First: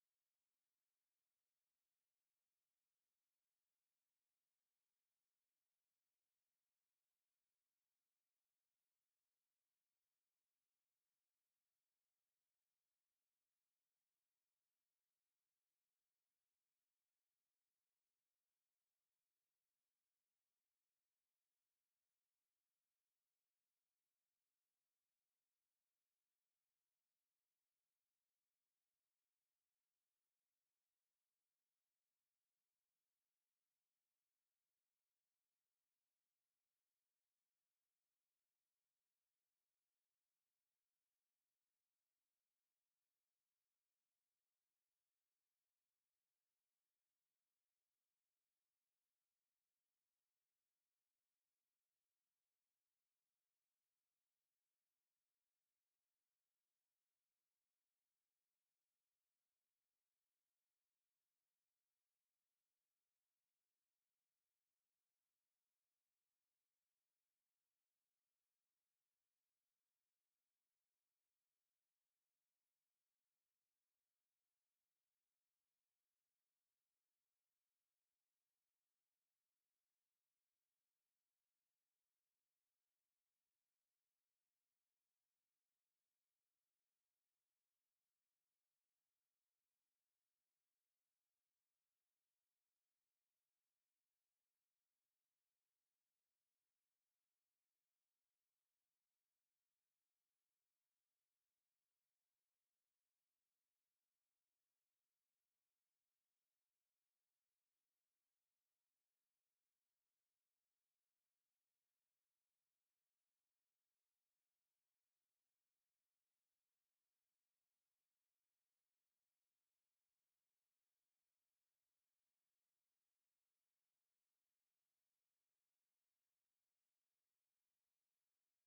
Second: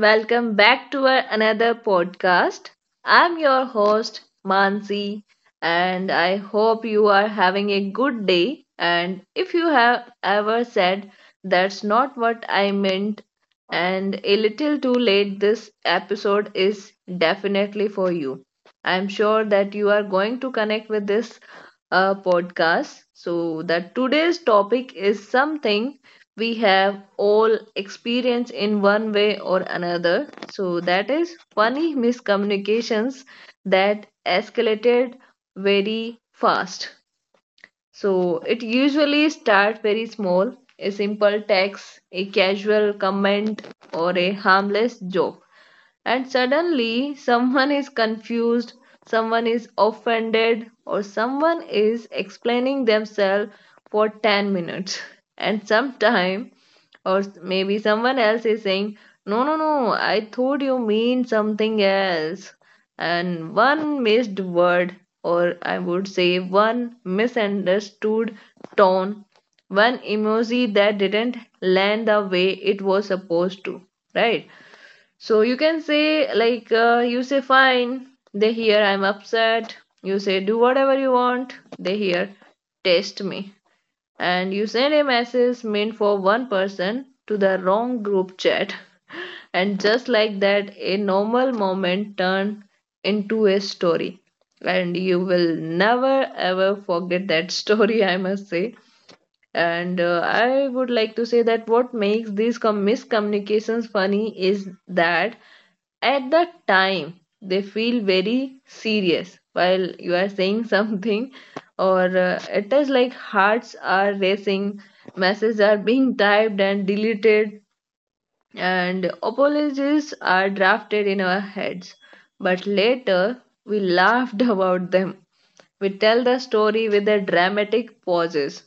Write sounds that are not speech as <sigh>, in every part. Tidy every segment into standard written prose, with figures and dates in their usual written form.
welcome back to our another podcast. I'm your host Mansi, and I hope you are having a good day. And if you have ever said, "That's not what I meant," and a little too late, this episode is definitely for you. I'm sure that you are going to connect with this podcast. So that today's topic is something we have all experienced in one way or another. So that is funny miscommunications that escalated very fast. So it usually starts very small, a simple text, a casual comment, or a harmless joke. And suddenly, someone is confused, someone is offended, or someone is explaining themselves for 10 minutes. And sometimes maybe someone else is saying, "No, no, no, I thought you mean something else." And one missed word, or I would say one misunderstood tone, one emoji that didn't land the way it was supposed to, right? So you can say, you say, "Fine," they hear, "I'm upset." You say, "Do whatever you want." They hear, "Test me." And you send a message meant for one person to the wrong group chat. <laughs> And just like that, a normal moment turned into a story. And you will never ever forget that story, I must say. And I would like to say that what makes these miscommunications funny is that at the time they feel very serious while you are saying <laughs> something, or it is like hearts are racing, messages are being typed and deleted, and apologies are drafted in our heads, but later we laughed <laughs> about them. We tell the story with a dramatic pauses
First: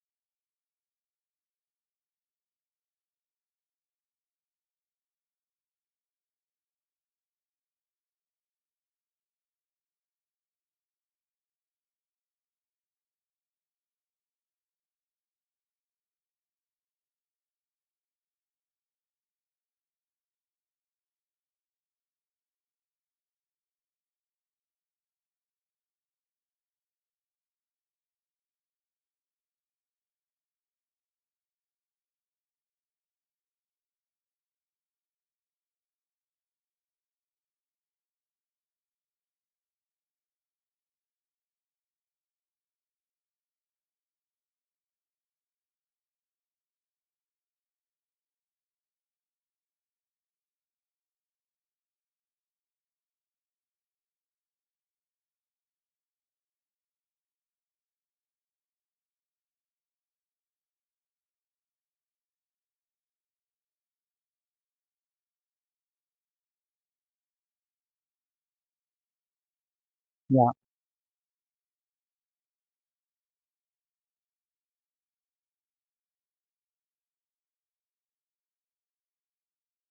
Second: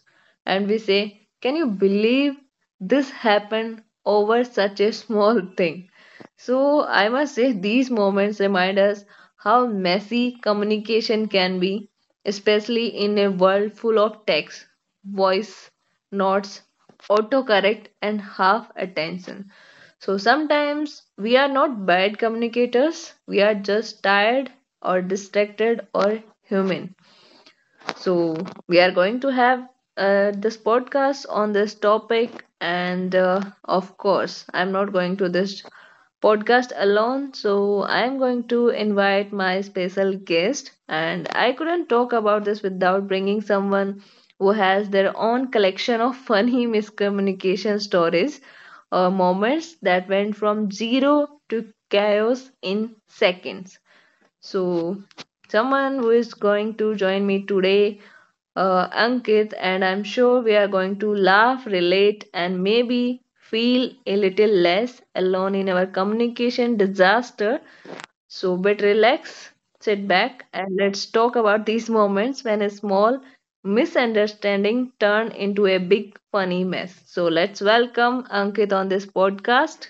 and we say, "Can you believe this happened over such a small thing?" So I must say these moments remind us how messy communication can be, especially in a world full of text, voice notes, autocorrect, and half attention. So sometimes we are not bad communicators, we are just tired or distracted or human. So we are going to have this podcast on this topic, and of course, I'm not going to this podcast alone, so I'm going to invite my special guest. And I couldn't talk about this without bringing someone who has their own collection of funny <laughs> miscommunication stories or moments that went from zero to chaos in seconds. So someone who is going to join me today Ankit, and I'm sure we are going to laugh, relate, and maybe feel a little less alone in our communication disaster. So, but relax, sit back, Yeah. and let's talk about these moments when a small misunderstanding turn into a big funny mess. So let's welcome Ankit on this podcast.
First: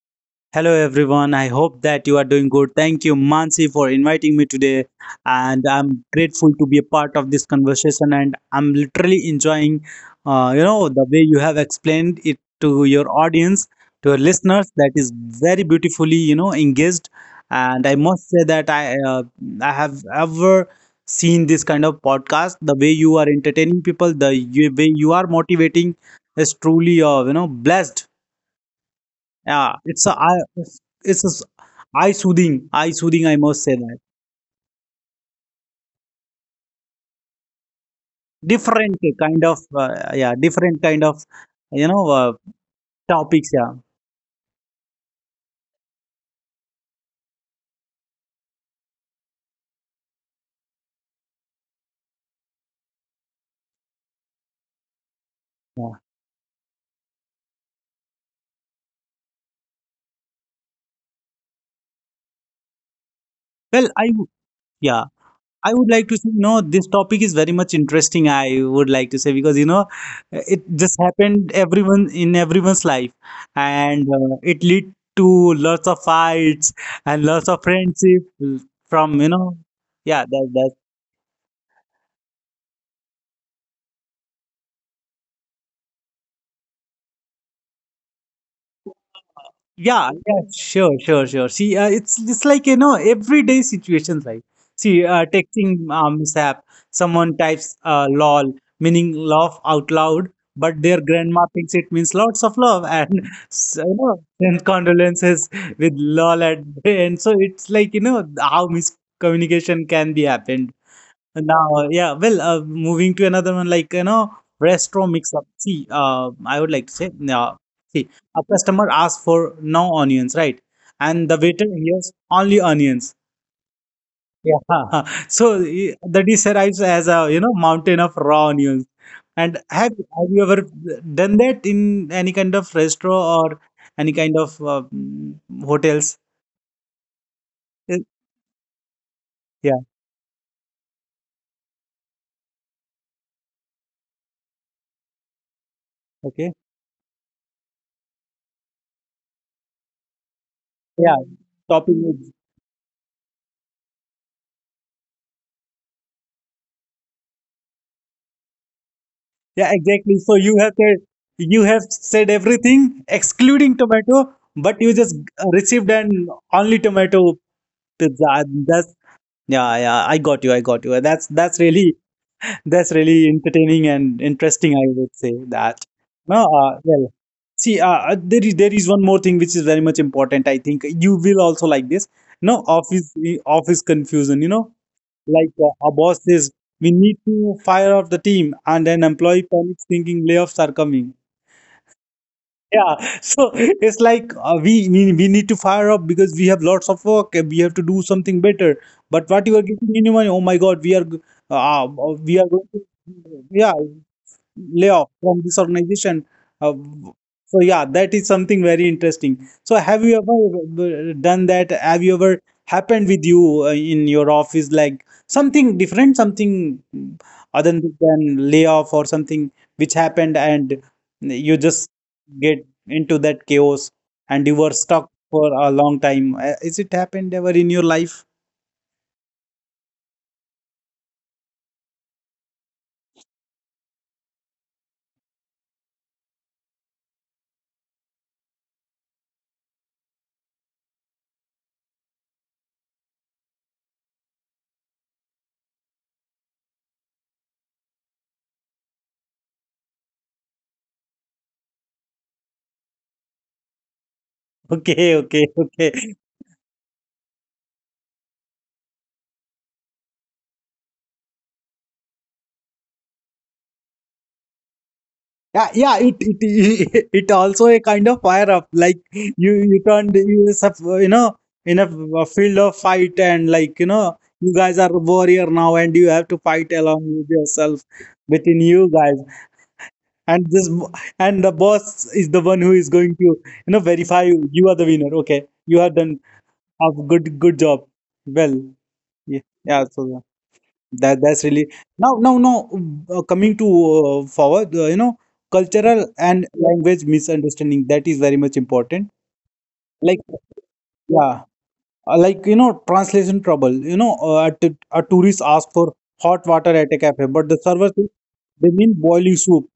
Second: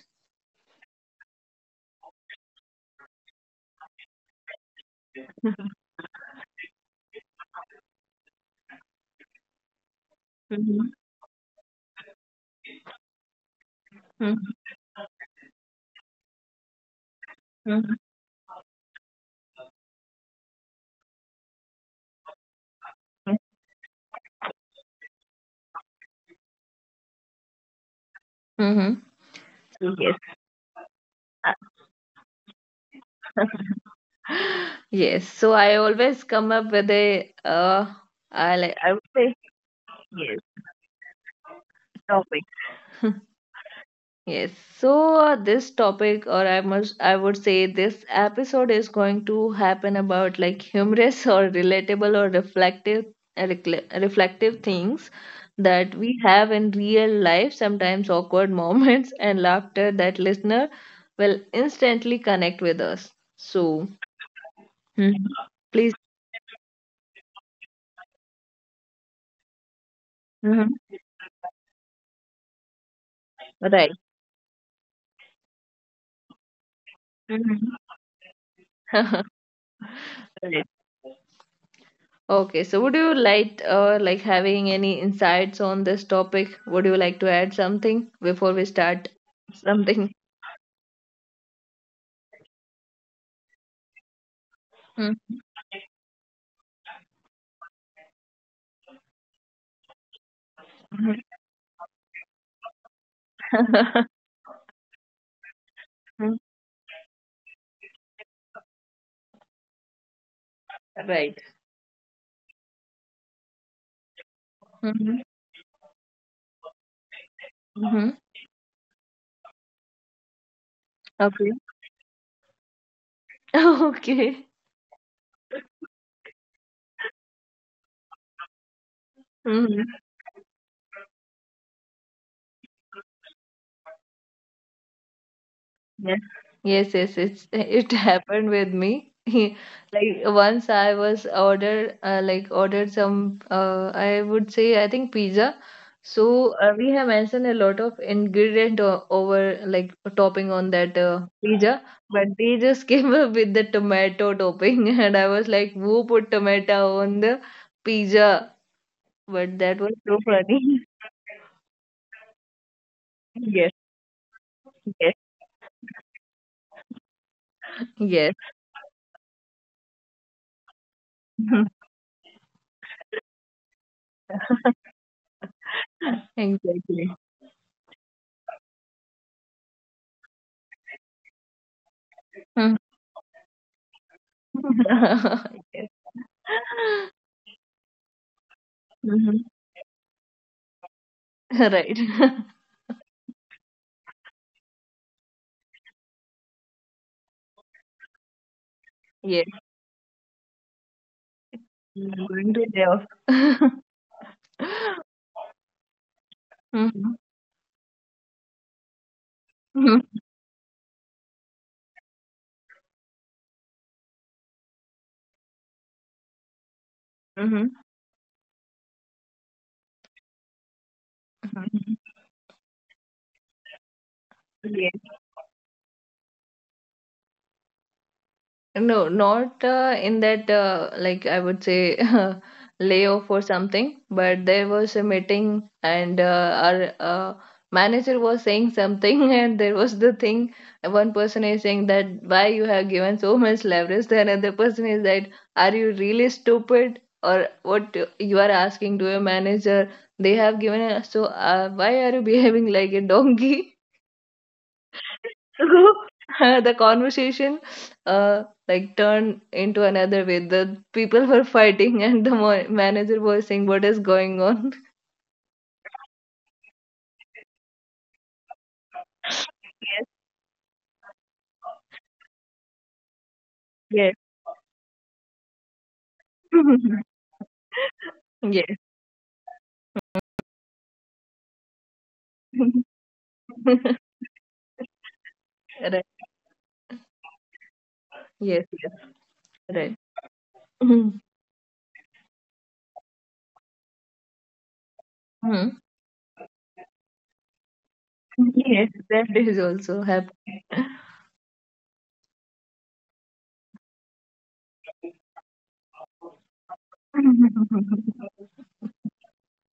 Hello, everyone. I hope that you are doing good. Thank you, Mansi, for inviting me today. And I'm grateful to be a part of this conversation. And I'm literally enjoying, you Mm-hmm. know, the way you have explained it to your audience, to your listeners. That is, very beautifully, you know, engaged. And I Mm-hmm. must say that I have ever seen this kind of podcast. The way you are entertaining people, the way you are motivating is truly, you know, blessed. Mm-hmm. Yeah, it's a Yes. eye, it's a eye soothing, eye soothing, I must say <laughs> that. Yes, so I always come up with a I like, I Different would say, kind of yeah, yes, different kind of, you know, topic. topics. Yeah, Yes, so this topic, or I must, I would say, this episode is going to happen about like humorous <laughs> or relatable or reflective reflective things yeah. that we have in real life, sometimes awkward <laughs> moments and laughter that listener will instantly connect with us. Well, So I w- yeah, Mhm. I would Please. like to say, you know, this topic is very much interesting. I would like to say because, you know, it Mhm. just happened everyone in everyone's life, Right. and it lead to lots of fights and lots of Mhm. friendship from, you <laughs> know, yeah, Right. that. Okay, so would you like having any insights on this topic? Would you like to add something before we start Yeah, something? yeah, sure. See, it's like, you know, everyday situations, like see, Mm. texting mishap. Someone types "lol" meaning laugh out loud, but their grandma thinks it means lots of love and <laughs> so, you know, <laughs> send condolences with "lol" at the end. So it's like, you know, how miscommunication can be happened. Right. Now, yeah, moving to another one, like, you know, restaurant Mm-hmm. mix-up. See, I would like to say, see, a customer asks for no onions, right? And the Okay. waiter hears only onions. <laughs> Okay. Yeah. <laughs> So eh, the dish arrives as a, you know, mountain of raw onions. And Mm-hmm. have you ever done that in any kind of restaurant or any kind of hotels? Yes, yes, yes. It's it Eh, <laughs> happened with me. <laughs> yeah, Like once I was ordered, like ordered some. I would say I think pizza. okay. So we have mentioned a lot of ingredient over like topping on that Yeah, pizza, topping but with. they just <laughs> came up with the tomato topping, <laughs> and I was like, "Who put tomato on the pizza?" But Yeah, that was exactly. so So you have funny. said <laughs> you have said everything Yes, excluding tomato, but you yes, just received an only tomato yes. pizza. That's. Yeah, yeah. I got you. I got you. That's <laughs> really, that's really entertaining and interesting, I would say that. No, Exactly. see, there is one more thing which is very much important. I think you will also like this. No, Uh-huh. Office confusion. You know, like <laughs> a Yes. boss says we need to fire off the team, and an employee Mhm. <laughs> panics thinking layoffs are coming. Right. <laughs> Yeah, so it's like we need to fire up because we have lots of work and we have to do something better. But what Yes. you are giving me money? Oh my God, I'm we are going going to to, laugh. yeah, <laughs> layoff from this organization. Uh, Mhm. so yeah, that is something very interesting. So have Mhm. you ever done that? Have you ever happened with you in your office, like something different, something, Mhm. other Mhm. than layoff or something which happened, and you just <laughs> get into that chaos and you were Yes. stuck for a long time. Is it happened ever in your life? <laughs> No, not in that, like I would say, <laughs> layoff or something, but there was a meeting and our manager was saying something, <laughs> and there was the thing. One person is saying that why you have given so much leverage, the another person is that are you really stupid or what you are asking to your manager? They have given us, so why are you <laughs> behaving like a donkey? <laughs> Okay, okay, So okay. <laughs> the conversation like turned into another way. The people were fighting, and the manager was saying, "What is going on?" Yeah, yeah, it <laughs> it also a kind of fire up. Like you <laughs> you turned you is a- you know, in a field of fight, and like, you Yes. know, you guys are warrior now and you have to fight along with yourself within Yes. <laughs> Yes. you guys, and the boss is the one who is going to, you know, <laughs> verify you you are the winner. Okay, you have Right. done a good job. Well, Yes. Yes. yeah, yeah. Right. So that Mhm. that's really, now now now coming to forward, you know, Mhm. cultural and language misunderstanding, that is very much Yes, important. that is also Like happened. <laughs> yeah, like, you know, translation trouble, you know, a tourist asks for hot water at a cafe, but the server says Mhm. they mean boiling soup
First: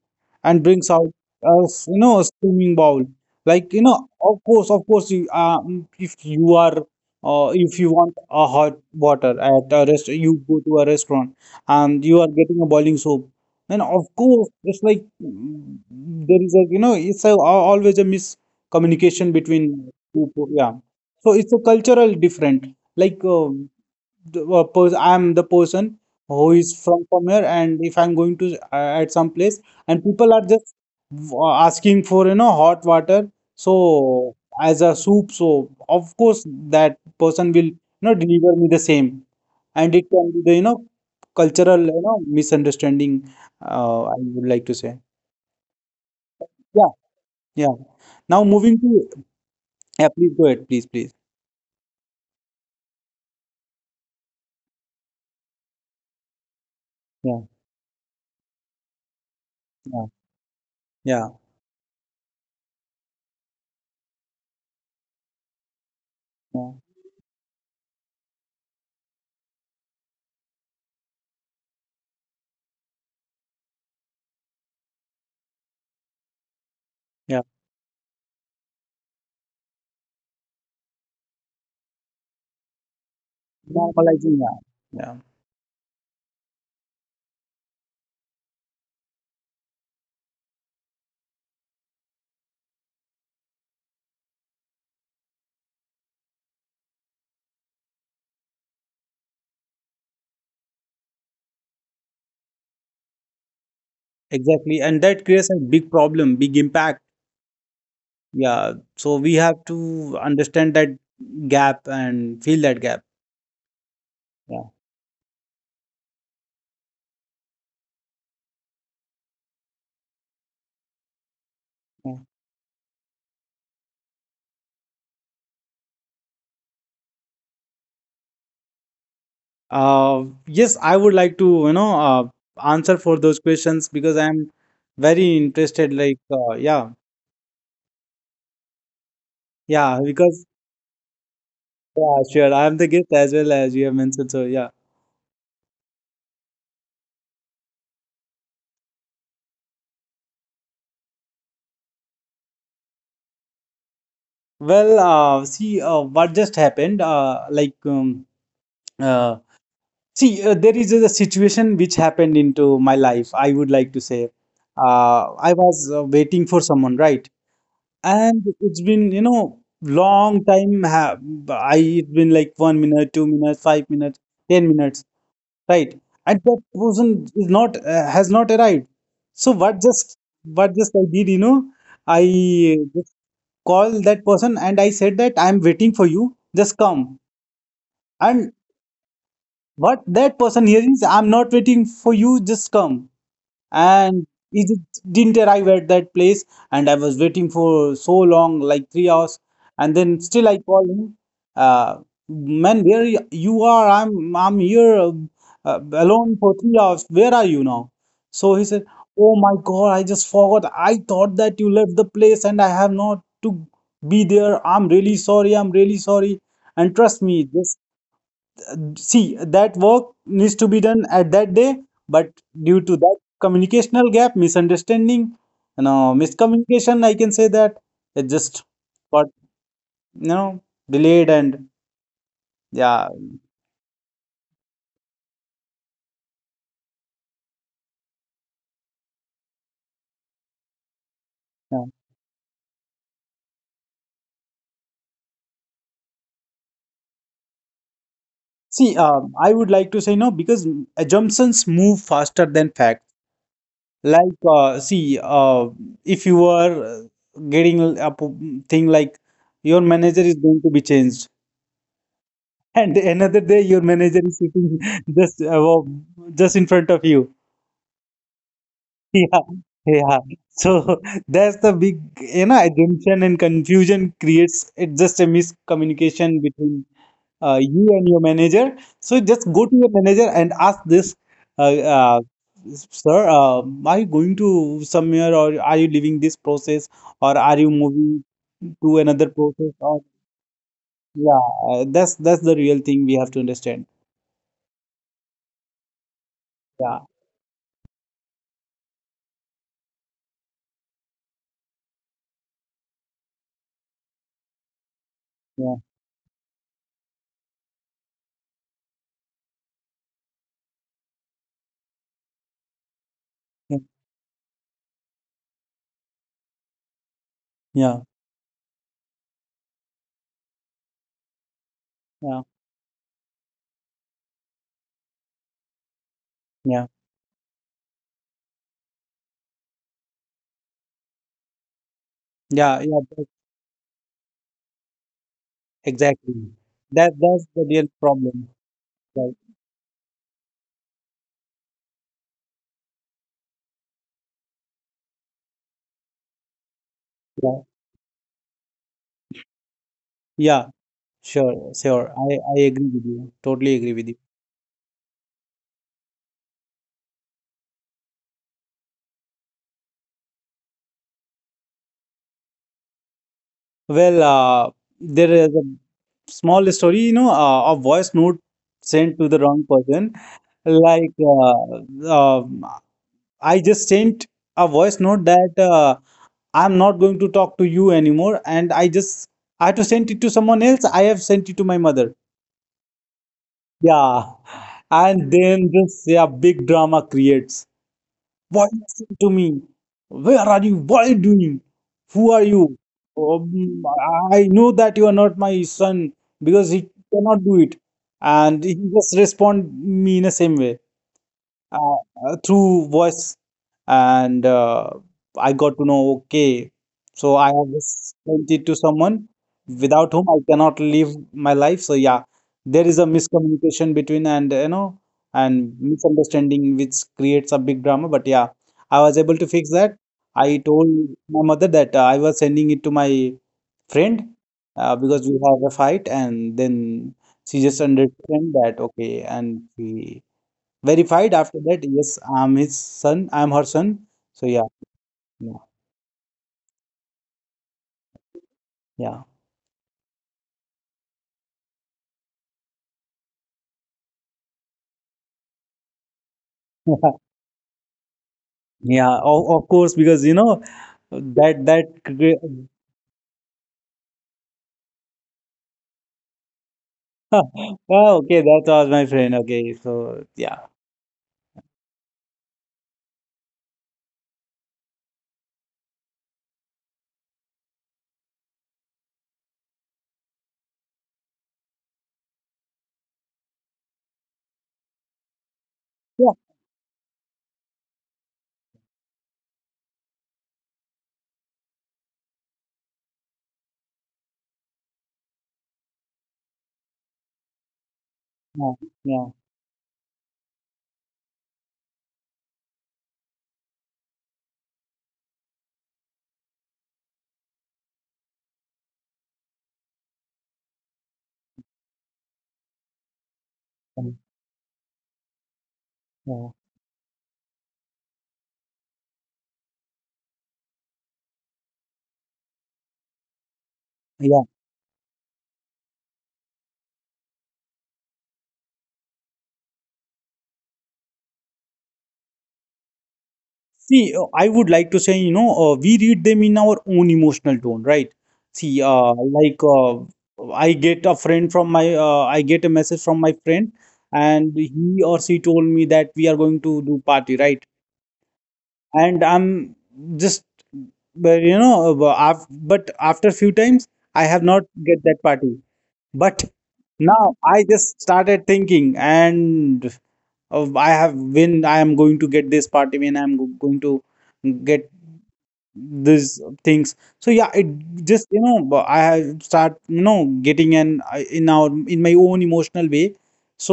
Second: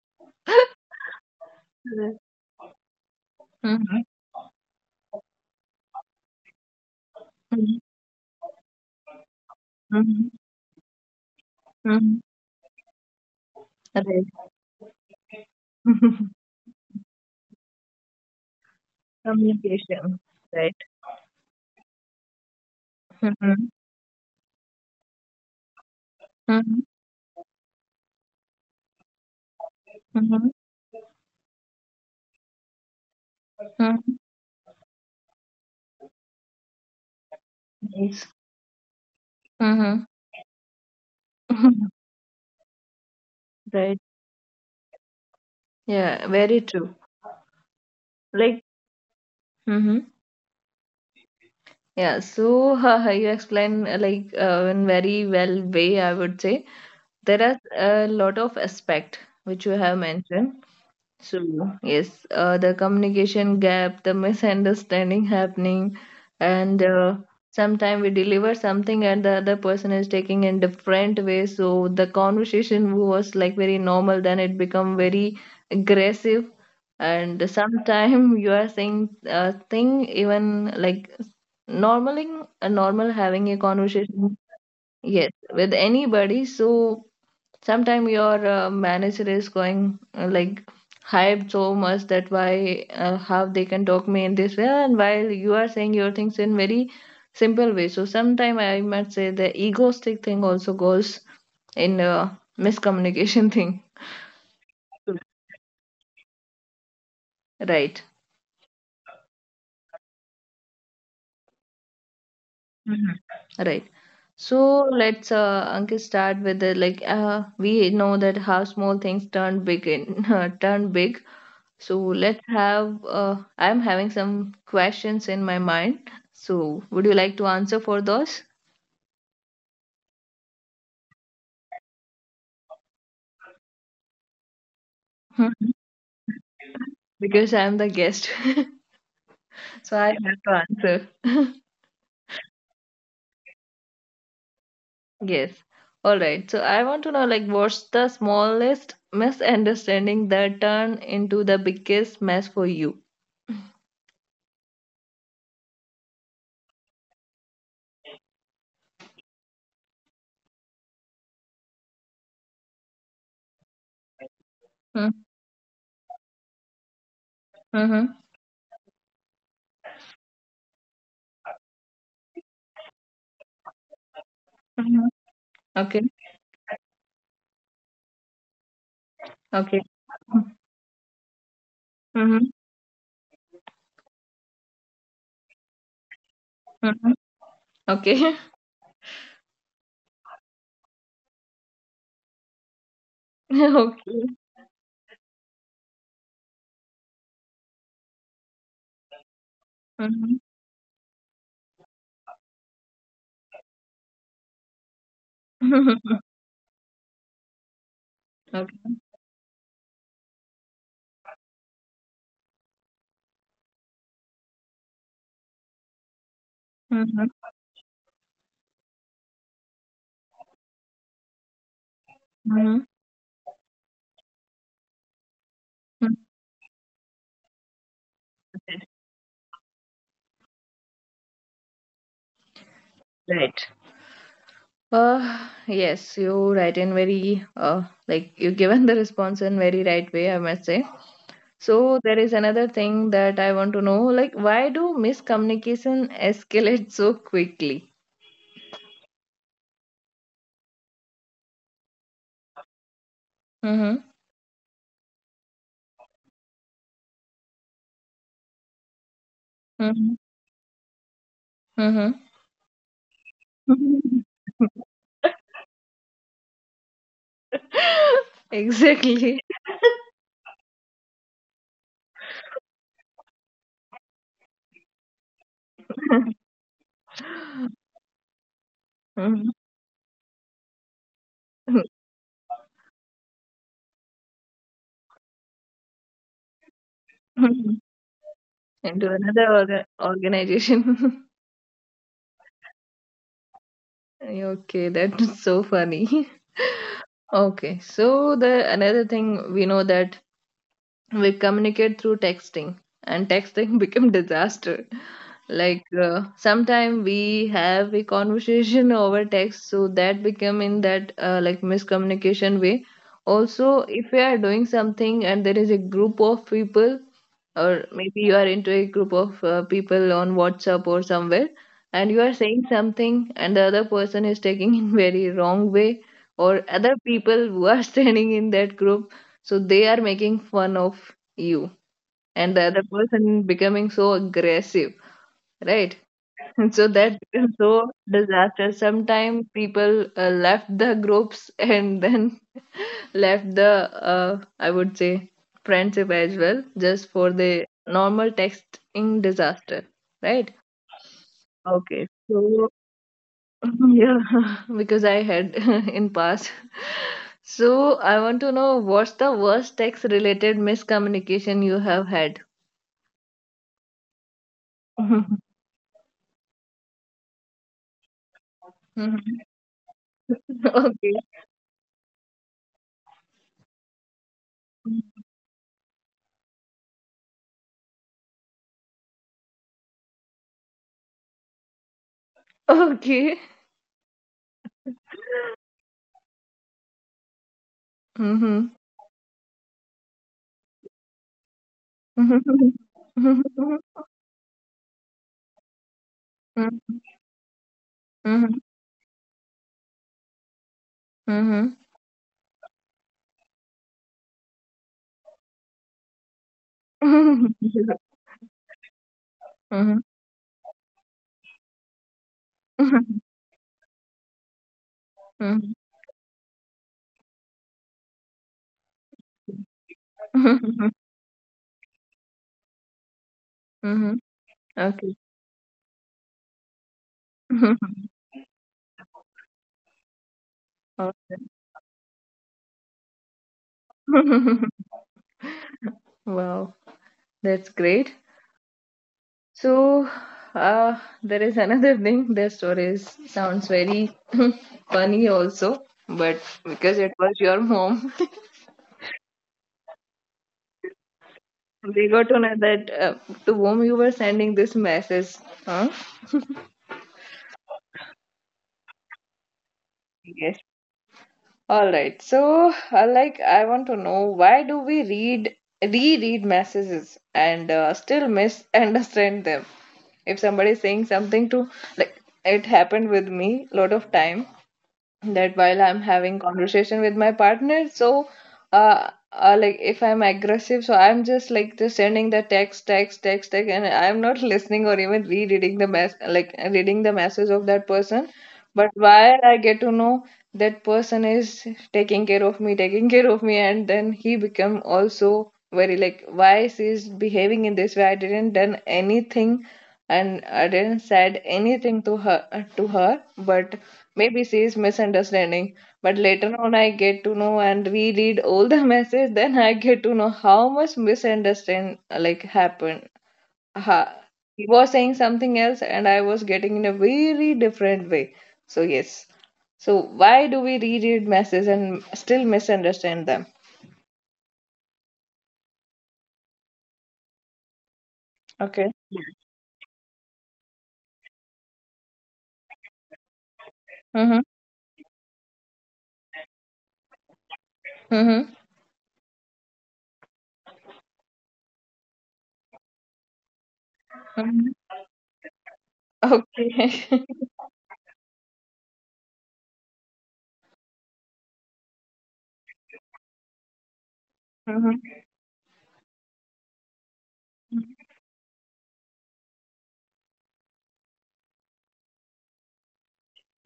and brings out you know, a steaming bowl, like, you know, of course, of course, if you are if Mhm. you want a hot water at a rest, Mhm. you go to a restaurant and you Mhm. are getting a boiling soup, then of course Right. it's like, there is <laughs> a, you know, it's a, always a miscommunication between Communication. two people, yeah, Right. so it's a cultural different. Like, Mhm. I'm the person who is from here, and if I'm going to at some place, and people are Mhm. just asking for, you know, hot water, Mhm. so as a soup. So of course that person will, you know, Yes. deliver me the same, and Mm-hmm. it can be the, you know, cultural, you <laughs> know, misunderstanding. Right. I would like to say. Yeah, very Yeah, true. yeah. Now Like, moving to, mm-hmm. yeah, please go ahead, please, please. Yeah, so you explain like in very well way, I would say. Yeah, There are a lot of aspect which you have yeah, mentioned. yeah, So, yes, the communication gap, the misunderstanding happening, yeah. and sometimes we deliver something and the other person is taking in different way. So the conversation was like very normal, then it become very aggressive. Yeah And sometimes <laughs> you are saying a thing even like normally a normal having a conversation, Normalizing, yeah. Yeah, yes, with anybody. So sometimes your manager is going like hyped so much that why how they can talk me in this way, and while you are saying your things in very simple way. So sometimes I might say the egoistic thing also goes in miscommunication <laughs> thing, exactly. And that creates a big problem, big impact. right? Yeah. So we have to understand that gap and fill that gap. Mhm. Right. So Yeah. let's Ankit start with the like we know that how small things turn big in <laughs> turn big. So Yeah. let's have, I'm having some questions in my mind. So would you like to answer for those? Yes, I would like to, you know, answer for those questions because I'm very <laughs> interested. Like, yeah, Because I'm the guest. <laughs> So I yeah, have because, to answer. yeah, sure. I'm the guest as well, as you have mentioned. So, yeah. Yes. All right. So I want to know, like, what's the smallest misunderstanding that turned into the biggest mess for you? Well, see, what just happened, uh, see, there is a situation which happened into my life. I would like to say, Mm-hmm. I was waiting for someone, right? Mm-hmm. And it's been, you know, long time. Ha I it's been like 1 minute, 2 minutes, 5 minutes, 10 minutes, right? Okay. And that person is not has not arrived. So what Okay. just what just I did, you know, I Mm-hmm. just call that person and I said that I'm waiting for you. Just Mm-hmm. come. Okay. And what that person hears is, I'm not waiting for you, just come. And <laughs> Okay. it didn't arrive at that place, and I was waiting for so long, like 3 hours, and then Mm-hmm. still I called him. uh, Man, where you are? I'm here, alone <laughs> for 3 hours. Where are you now? So he said, Okay. oh my God, I just forgot. I thought that you left the place and I have not to be there. I'm really sorry, I'm really sorry. And trust Mm-hmm. me, this. See, that work needs to be done at that day, but due Mm-hmm. to that communicational gap, misunderstanding, you know, miscommunication, I can say that it just got, you know, delayed, and yeah. Right. Yes, you write in very like you given the response in very right way, I must say. Yeah. So there is another thing that I want to know, like, why do miscommunication escalate so quickly? See, I would like to say no, because assumptions move faster than facts. Mm-hmm. Like, see, if you are getting a thing like your manager Mm-hmm. is going to be changed, and another day your manager Mm-hmm. is sitting just above, just in front of you. <laughs> Exactly. <laughs> Yeah, yeah. So <laughs> that's the big, you know, assumption and confusion creates it just a miscommunication between you <laughs> and your manager. So just Mhm. go to your manager and ask this, uh, uh, sir, are you going to somewhere or are you leaving this process or are you <laughs> moving to Into another another process? Or organization. yeah, <laughs> that's the real thing we have to understand. Okay, that's so funny. <laughs> Yeah, Okay, so the another thing we know that we communicate through texting, and texting <laughs> became disaster. yeah. Like sometime we have a conversation <laughs> over text so that become in that like miscommunication way, also if we are doing something and there is a group of people, or Yeah, maybe you are into a group of people on WhatsApp or somewhere, and you are yeah, saying something, and the other person is taking in very wrong way, or yeah, other people who are <laughs> standing in that group, so they are making fun of you, and the yeah, other yeah. that- person becoming so aggressive, right? Exactly. <laughs> So That that that's becomes the real so problem. disaster. Right. Sometimes people left the groups <laughs> and then left the I would say friendship as well just for Yeah, the normal texting disaster, right? yeah. Sure, sure. Okay, I I so agree with you. Totally <laughs> agree with you. yeah, <laughs> because I had <laughs> in past. So I want to know, what's the worst text related miscommunication you have had? Well, there is a <laughs> small story, you know, a voice note sent to the Mhm. wrong person. Like, Okay. I just sent a voice note that I'm not going to talk to you anymore, and I had to send it to someone else. I have sent it to my mother. Okay. Yeah, and then this, yeah, big drama creates. Why you Mm-hmm. listen to me? Where are you? What are you doing? Who are you? Mm-hmm. Um, I know that you are not my son because he Mm-hmm. cannot do it, and he just respond me in the same way, Mm-hmm. uh, through voice. And I got to know, okay. So I have Mm-hmm. just sent it to someone without whom I cannot live my life. So yeah, there is a Mm-hmm. miscommunication between, and you know, and <laughs> misunderstanding, which creates a big drama. But yeah, I was able to fix that. I told Mhm, my mother that I was sending it to my mhm. friend, because Okay. we have a fight, and then she just <laughs> understand that, okay. And she verified Awesome. after that, yes, I'm his son, I'm her son. So yeah, <laughs> yeah, Wow, that's great. yeah. So, there is another thing. Their stories sounds very <laughs> funny also, but because it <laughs> was your mom, Yeah, of course, because, you know, that that <laughs> we got cre- to know that to whom you were sending this message. Huh? <laughs> oh, okay, that was my friend. Okay, so yeah, Yes. All right. So, like, I want to know, why do we read reread messages and still misunderstand them? If somebody is saying something to like it happened with me a lot of time that while I'm yeah, having conversation with my partner, so like if I'm aggressive, so I'm just like just sending the text and I'm not <laughs> listening or even rereading the mess, like reading the message of that person, yeah, but yeah, while I get to know that person is taking care of me, and then he become also very like, why she's behaving in this way, I didn't done anything and I didn't said anything to her, but maybe she is misunderstanding. But yeah. later on, I get to know and reread all the <laughs> message. Then I get to know how much misunderstand like happened. Ha, Yeah. he was saying something else, and I was getting in a very different way. So yes. So why do we reread messages and still misunderstand them? See, I would like to say, you know, we read them in our own emotional tone, right? See, Okay. I get a message from my friend, Mhm. and he or she told me that we are going to do party, right? Mhm. And I'm just, but you know, but after few times, I have not Mhm. get that party. But Okay. now <laughs> I just started thinking, and I have when I am going to get this party, when I'm going to get Mhm. these things. So yeah, it just, I have start, getting an I- in our in my own emotional way.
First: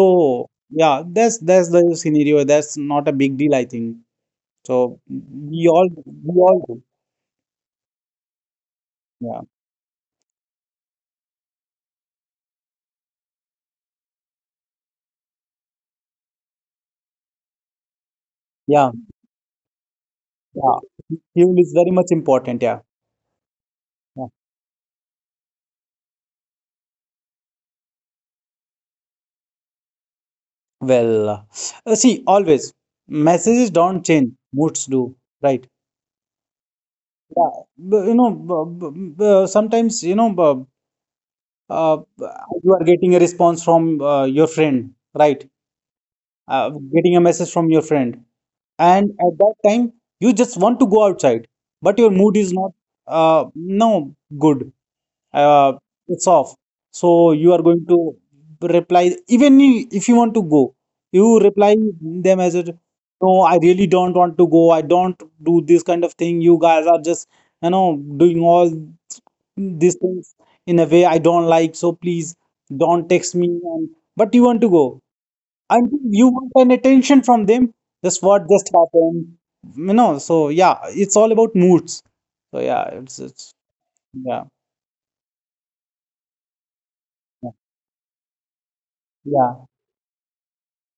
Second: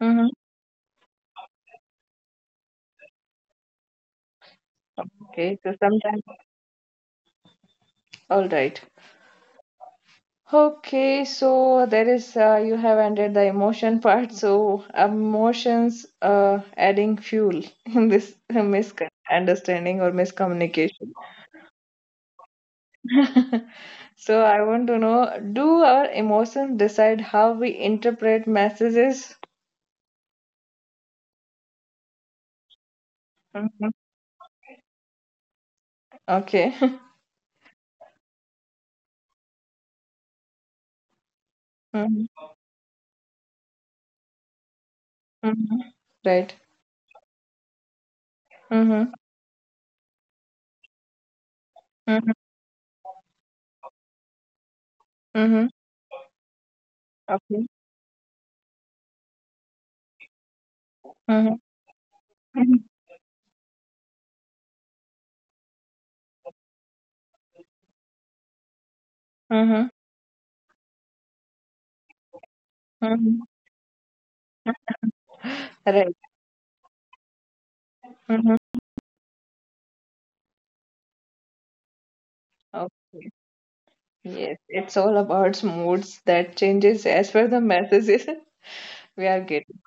Mhm. yeah, that's the scenario. That's not a big deal, I think. So Okay. we So all sometimes. we all do. All right. Yeah, Okay, so there is you have ended the emotion part, so emotions adding fuel in this yeah, misunderstanding or miscommunication. yeah. Fuel is very much important. Yeah, <laughs> yeah. So I want to know, do our emotions decide how we interpret messages? Well, see, always messages Mhm. don't change, moods do, right? Okay. <laughs> Yeah, sometimes, uh, Mhm. you are getting a response from your friend, right? Mhm. Right. Getting a message from your friend, and Mm-hmm. at that time you just want to go outside, but your Mm-hmm. mood is not, no good. Mm-hmm. uh, it's off, so you are Okay. going to reply even if you want to go, you Mm-hmm. reply them as a, Mm-hmm. "No, I really don't want to go, I don't do this kind of thing, you guys are just, doing all Mm-hmm. these things in a way I don't like, so please don't text Mm-hmm. me," and but you want to go, and Right. you want an attention from them. That's what just Mm-hmm. happened. So yeah, it's all about moods. So yeah, it's Okay. yeah, Yes, it's all about moods that changes as per the messages yeah. <laughs> we are getting.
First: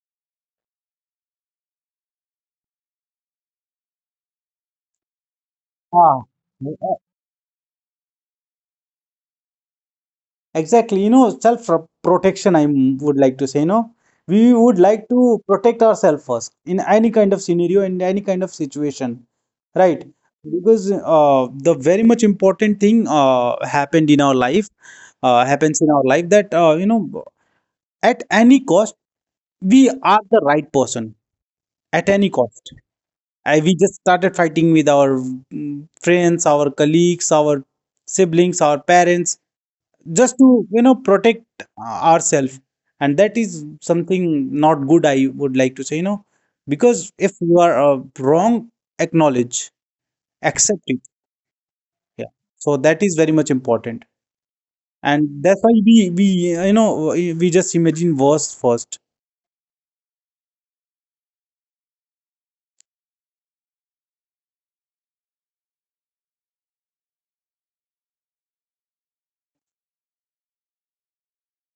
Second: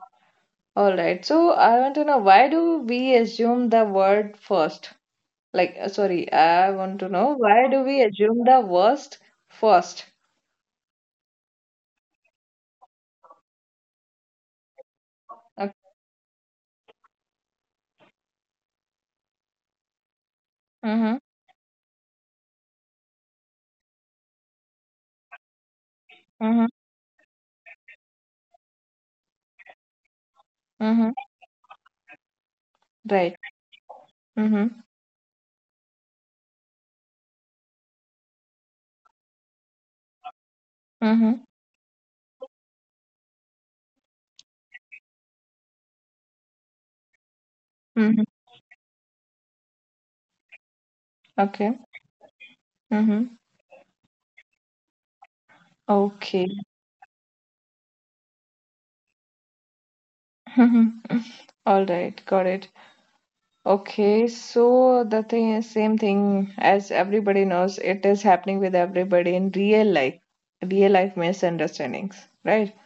All right. So I want to know why do we assume the word first? Sorry, Ah, I e- want to e- know why do we assume the worst first? exactly. You know, self protection, I would like to say, we would like Okay. to protect ourselves first in any kind of scenario, in any kind of situation, right? Mm-hmm. Because the very much important thing, happened in our life, Mm-hmm. happens in our life, that at any cost, we Mm-hmm. are the right person at Right. any cost. Mm-hmm. We just started fighting with our, friends, our colleagues, our siblings, our parents just Mm-hmm. to protect ourselves, and that is something not good, I would like to say. Mm-hmm. Because if you are wrong, acknowledge, Okay. accept it, Mm-hmm. yeah. So that is very much important, and Okay. that's why we you know we just imagine worst first, <laughs> All right. Got it. Okay, so the thing is same thing as everybody knows, it is happening with everybody in real life misunderstandings, right?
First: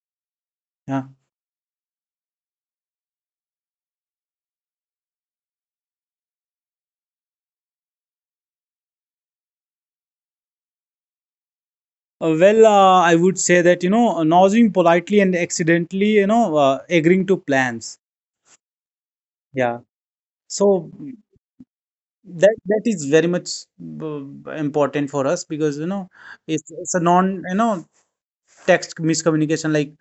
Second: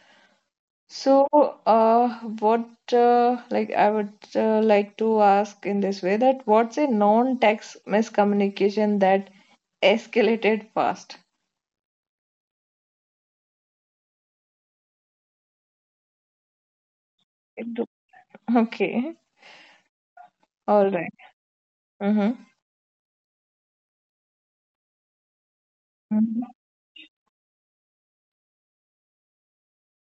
yeah. So, uh, what like I would like to ask in this way that what's a non-text miscommunication that escalated fast? Well, I would say that nodding politely and accidentally, agreeing to <laughs> It- plans, Okay, yeah. all So right. Mm-hmm. that is very much important for us, because it's a non, text miscommunication, like,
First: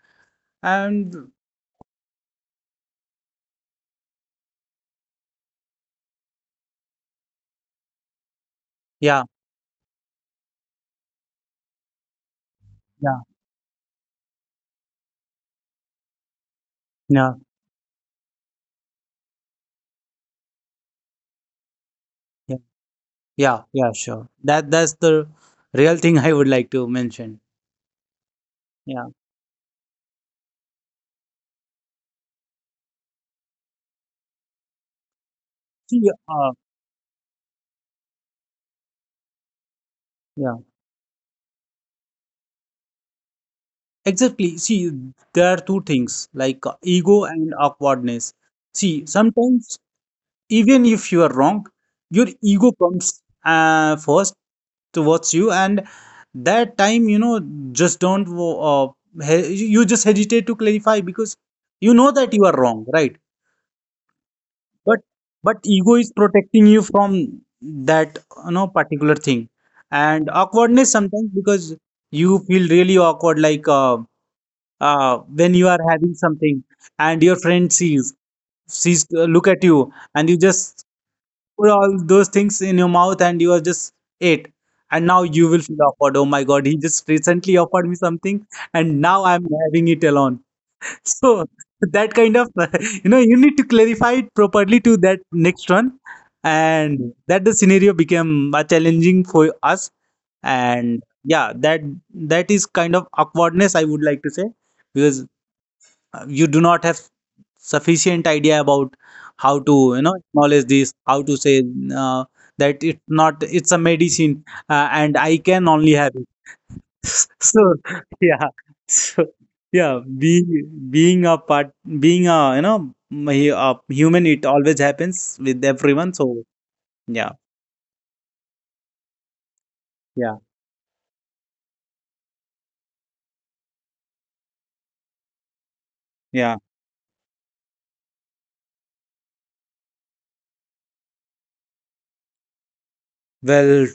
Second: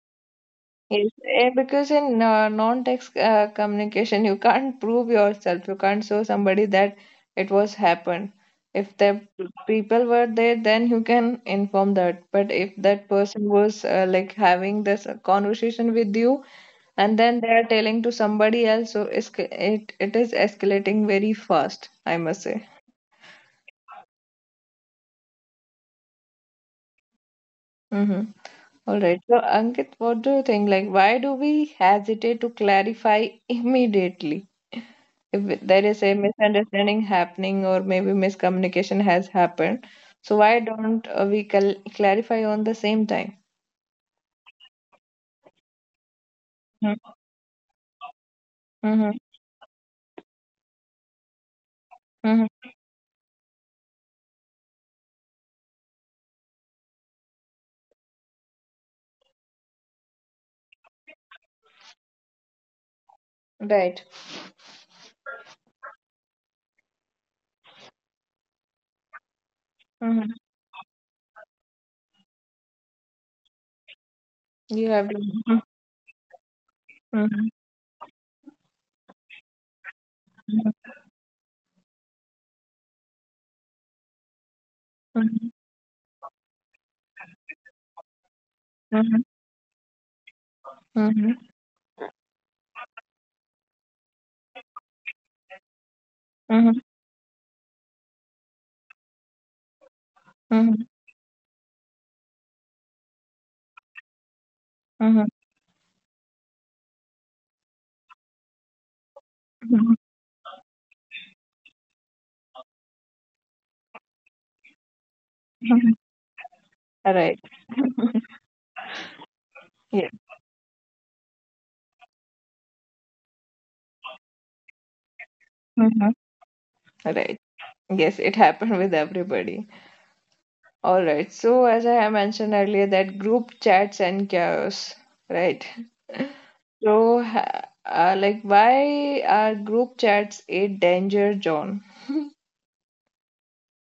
Yes, and. Because in non-text communication, you can't prove yourself. You can't show somebody that it was happened. If the Yeah, people were there, then you can inform that. But if that yeah, person was like having this conversation with you, and yeah, then they are telling to somebody else, so it is escalating very fast, I must yeah, say. yeah, yeah, sure, that's the real thing, <laughs> I would like to mention. Mm-hmm. All Yeah. right. So, Ankit, what do you think? Like, why do we hesitate to clarify immediately? If there See, is a uh, misunderstanding happening or maybe miscommunication has happened, so yeah, why don't we clarify on the same time? exactly. See, there are two things, like, Mm-hmm. ego and awkwardness. See, Hmm. sometimes even if you are wrong, your Hmm, ego comes first towards you, and that time, just don't uh, he- you just hesitate to clarify, because you know that you are wrong, right? hmm. Right. But ego is protecting you from that, particular thing. Hmm. And Hmm. awkwardness sometimes, because you feel really awkward, like, You have when you to. are having something, and your Mhm. friend sees sees look at you, and you Mhm. just put all those things in your mouth, and you are just ate, and now you Mhm. will feel awkward, "Oh my god, he just recently offered me something, and now Mhm. I'm having it alone." <laughs> So Mhm. that kind of. <laughs> You need to clarify it properly to that next one, Mhm. and that the scenario became challenging for us. Mhm. And yeah, that is kind of awkwardness, I would like to say, because Mhm. You do not have sufficient idea about how to, Mhm. Acknowledge this, how to say uh, that, it's not it's a medicine, and I can only Mhm. have it. Right. <laughs> So yeah, so yeah, Yeah. Being a part being a you know m- a human, it always happens with everyone, Mhm. so yeah, Right. Yes, it happened with everybody. yeah, All right, so as I have mentioned earlier that group chats and chaos, right? yeah, So, why are group chats a danger zone? well.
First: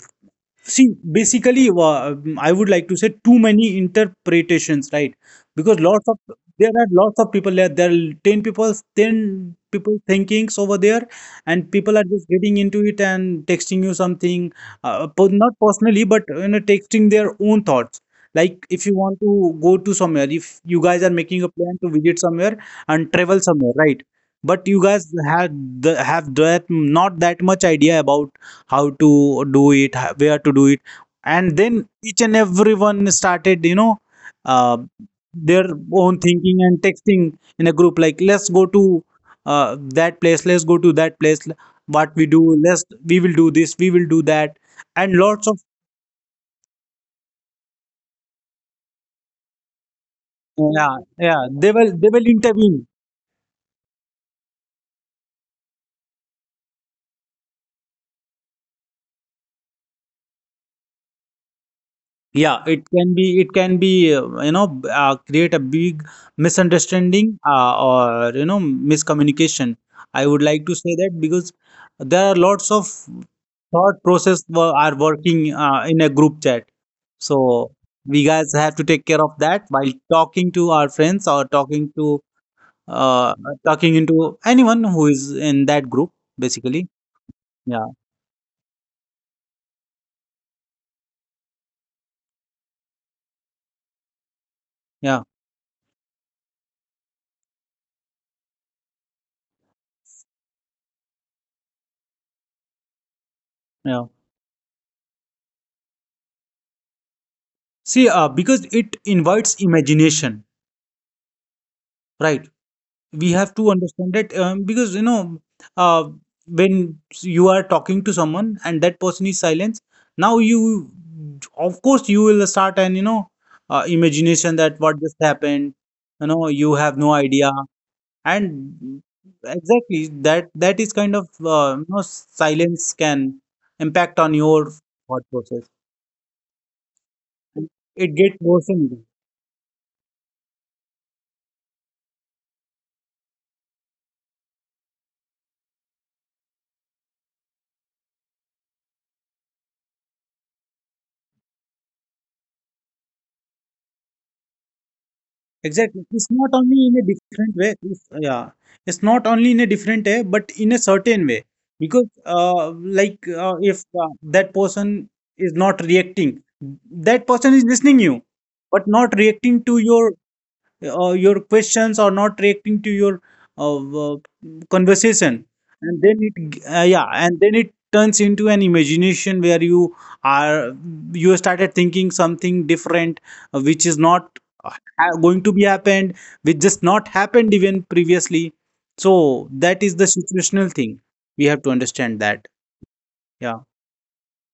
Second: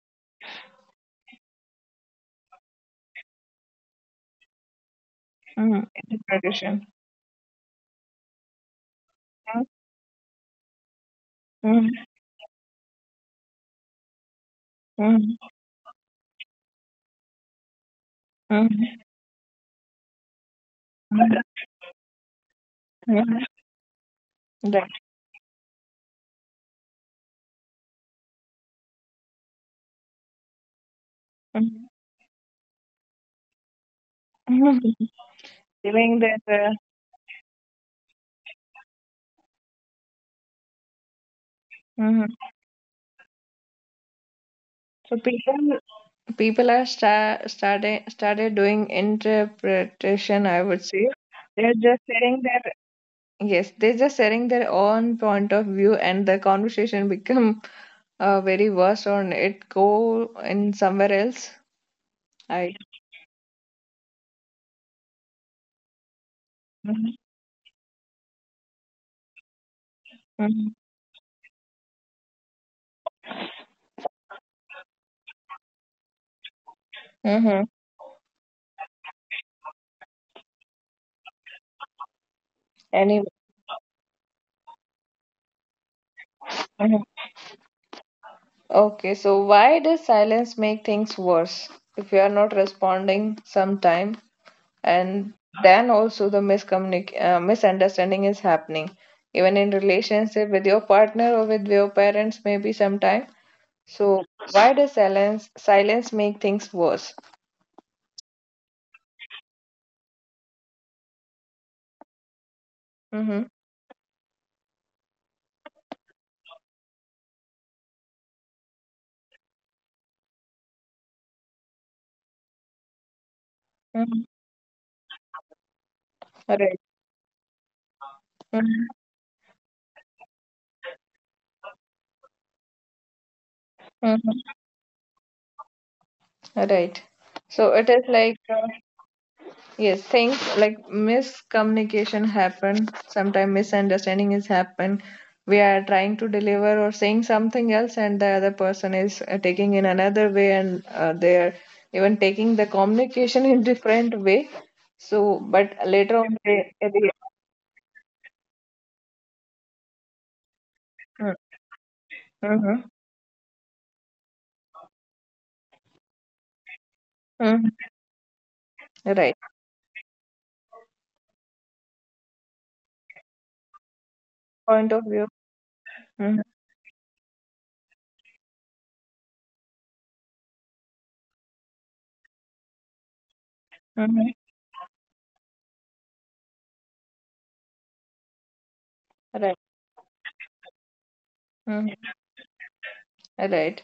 See, basically, I would like to say too many interpretations, right? Because Mm, lots it's a of there are tradition. lots of people there. There are ten Mm, people thinkings over there, and mm, people are just getting into it and texting you something, mm, not personally, but, texting their own thoughts. Like if you mm, want to go to somewhere, if you guys are making a plan to visit somewhere and travel mm. somewhere, right? But you Right. guys have have that not that much idea about how to do it, where to do it, and then Mm. each and everyone started uh, Mm. their Feeling own that thinking uh, and texting in a group, like, "Let's go to that place, let's go to that place, what we mhm. do, let's we will do this, we will do that." And So lots people, of, people are started doing interpretation, I would yeah, say. yeah, they They're will just they will sharing their. intervene. Yes, they're just sharing their own point of view, and the conversation become very worse, or it go in somewhere else. Yeah, I. it can be, create a big misunderstanding, or, miscommunication. I would like Mm-hmm. to say that, because there are lots of thought process are working in a group chat. Mm-hmm. So we guys have to take care of that while talking to our friends, or Anyway, uh, talking into anyone who is in that group, basically. mhm. Yeah, Okay, so why does silence make things worse if we are not responding sometime, yeah, and then also the miscommunic misunderstanding is happening, even in relationship with your partner or with your parents maybe sometime. yeah. So why does silence make things worse? See, because it invites imagination, right? We Mm-hmm. have to understand that, because, uh, when you are talking to someone and that person is silent, now you of course you will start, and, Mm-hmm. imagination, that what just happened, you Right. have no idea, Mm-hmm. and exactly that is kind of, silence can impact on Mm-hmm. your thought process. Right. So it is It like gets worsened. Yes, things like miscommunication happen. Sometimes misunderstanding is happen. We are trying to deliver or saying something else, and the other person is taking in another way, and they are even taking the communication in <laughs> different way. So, but later Exactly. on, It's they. not only in a different way. It's, yeah. It's not only in a different way, but in a certain way. Because, Mm-hmm. Like, if that person is not reacting, that Hmm. person is listening you, but Right. not reacting to your questions, or not reacting to your, uh, uh, Point of view. conversation, and then Mm-hmm. it yeah and then it turns into an imagination where are you started thinking something different, which is not, Mm-hmm. uh, going to be happened, which just not happened even previously. So that is Right. the situational thing, we have to understand that, Mm-hmm. yeah. Right.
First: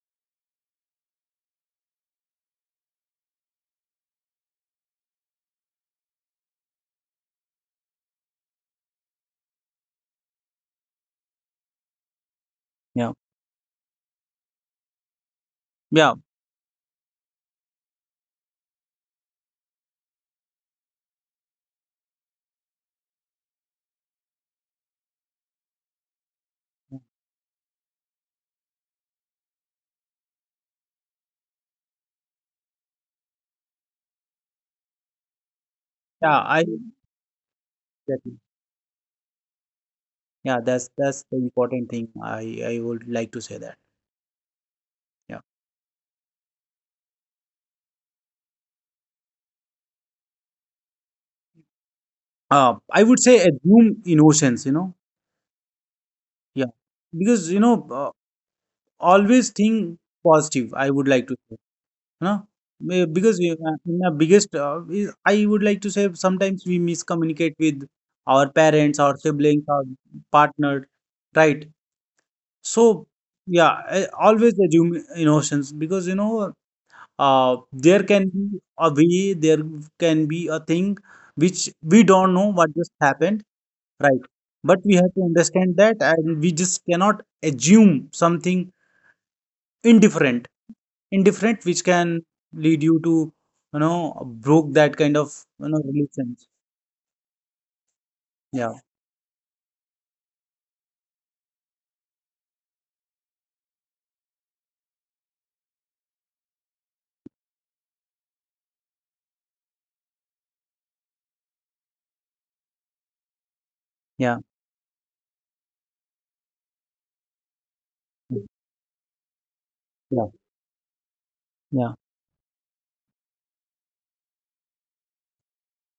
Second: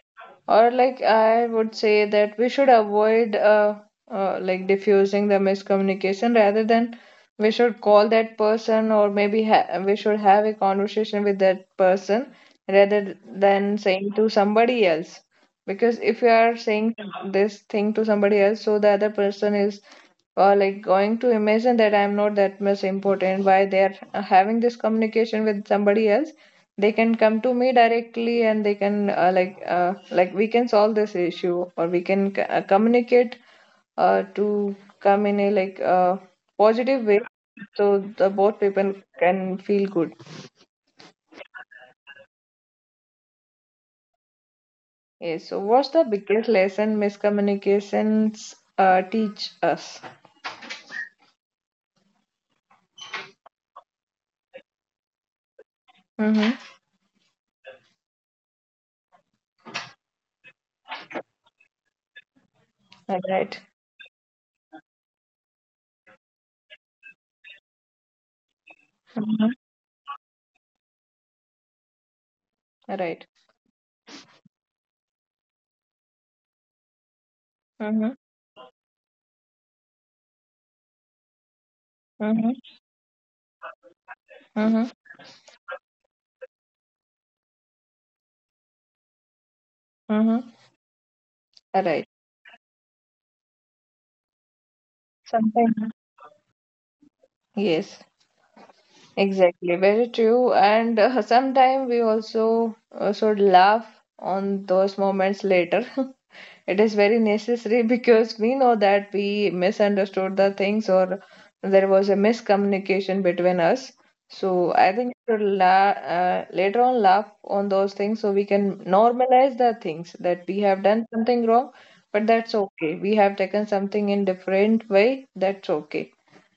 Or like I would say that we should avoid diffusing the miscommunication rather than we should call that person or maybe ha we should have a conversation with that person Yeah, rather than saying to somebody else. yeah, Because if you are saying this thing to somebody else, so the other person is like going to imagine that I'm not that much important, why they are having this communication with somebody else. They can come to me directly, and they can we can solve this issue, or we can communicate to come in a positive yeah, way, I so the both people exactly. can feel good. Yeah, that's the important thing, I would like to say that, Yes, so what's yeah. the biggest lesson miscommunications teach us? I would say assume innocence. Mm-hmm. Yeah. Because, always think positive, I would like to say, you know. Right, right. Because in the biggest, I would like to say, sometimes we miscommunicate with our parents, our siblings, our partner, right? Mm-hmm. So, yeah, I always assume innocence because, Mm-hmm. There can be a way, there can be a thing which we don't know what just happened. Right. Mm-hmm. But we have to understand that, and we just cannot assume something Mm-hmm. indifferent. Right. Indifferent, which can lead you to, broke that kind Sometimes. of, relations. Yes. Yeah. Exactly, very true. And sometimes we also should laugh on those moments later. <laughs> It is very necessary <laughs> because we know that we misunderstood the things, or there was a miscommunication between us. So I Yeah. think we should la later on laugh on those things, so we can normalize the things that we have Yeah. done something wrong, but Yeah. that's okay. We have taken something in different way. That's okay.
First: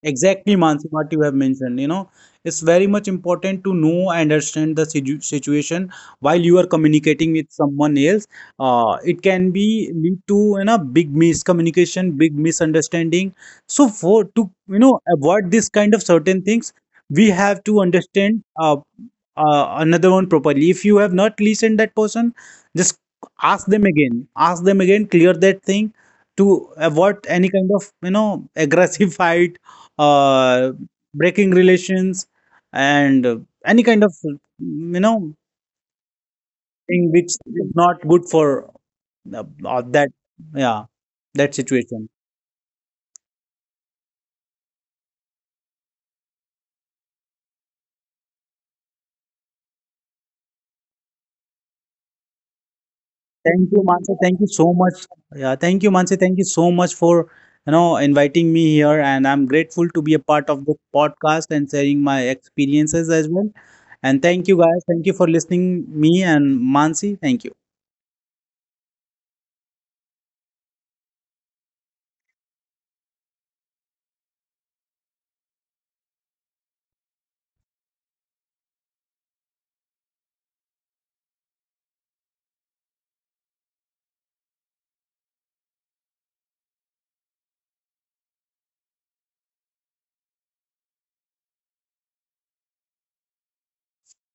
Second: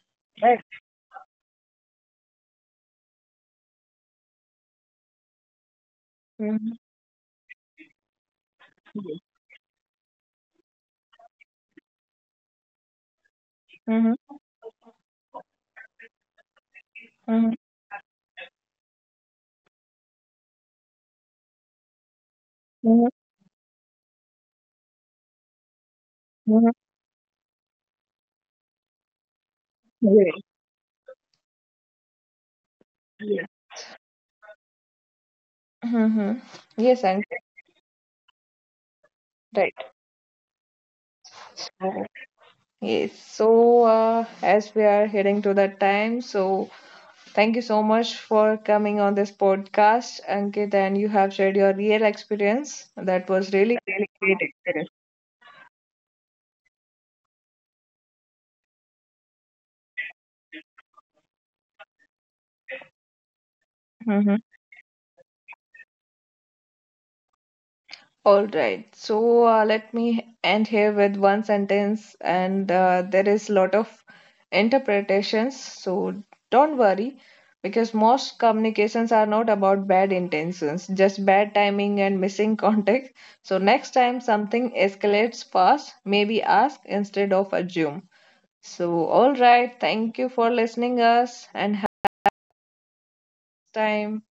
Exactly, Right. Mansi, what you have mentioned. It's very much important to know and understand the situation while you are Mm-hmm. communicating with someone else. It can be lead to big miscommunication, big misunderstanding. So for to avoid this kind of certain things, we Mm-hmm. have to understand another one properly. If you have not listened that person, just ask them again. Ask them again. Clear that thing to Mhm. avoid any kind of aggressive <laughs> fight, Yes. uh, breaking relations, and Yes. any kind of Mhm. Yes, thing and which is not good for, uh, right. uh, that yeah that Uh, situation. Yes. So, as we are heading to that time, so thank you so much for coming on this podcast, Ankit, and you have shared your real experience. That was Thank really, you, really Mansi. great Thank you so experience. much. Yeah, thank you, Mansi. Thank you so much for inviting me here, and I'm grateful to be a part of this podcast and sharing my experiences as well. And Mhm. thank you guys. Thank you for listening me and Mansi. Thank you. All right. So let me end here with one sentence, and there is a lot of interpretations. So don't worry, because most communications are not about bad intentions, just bad timing and missing <laughs> context. So next time something escalates fast, maybe ask instead of assume. So all right. Thank you for listening us, and have time.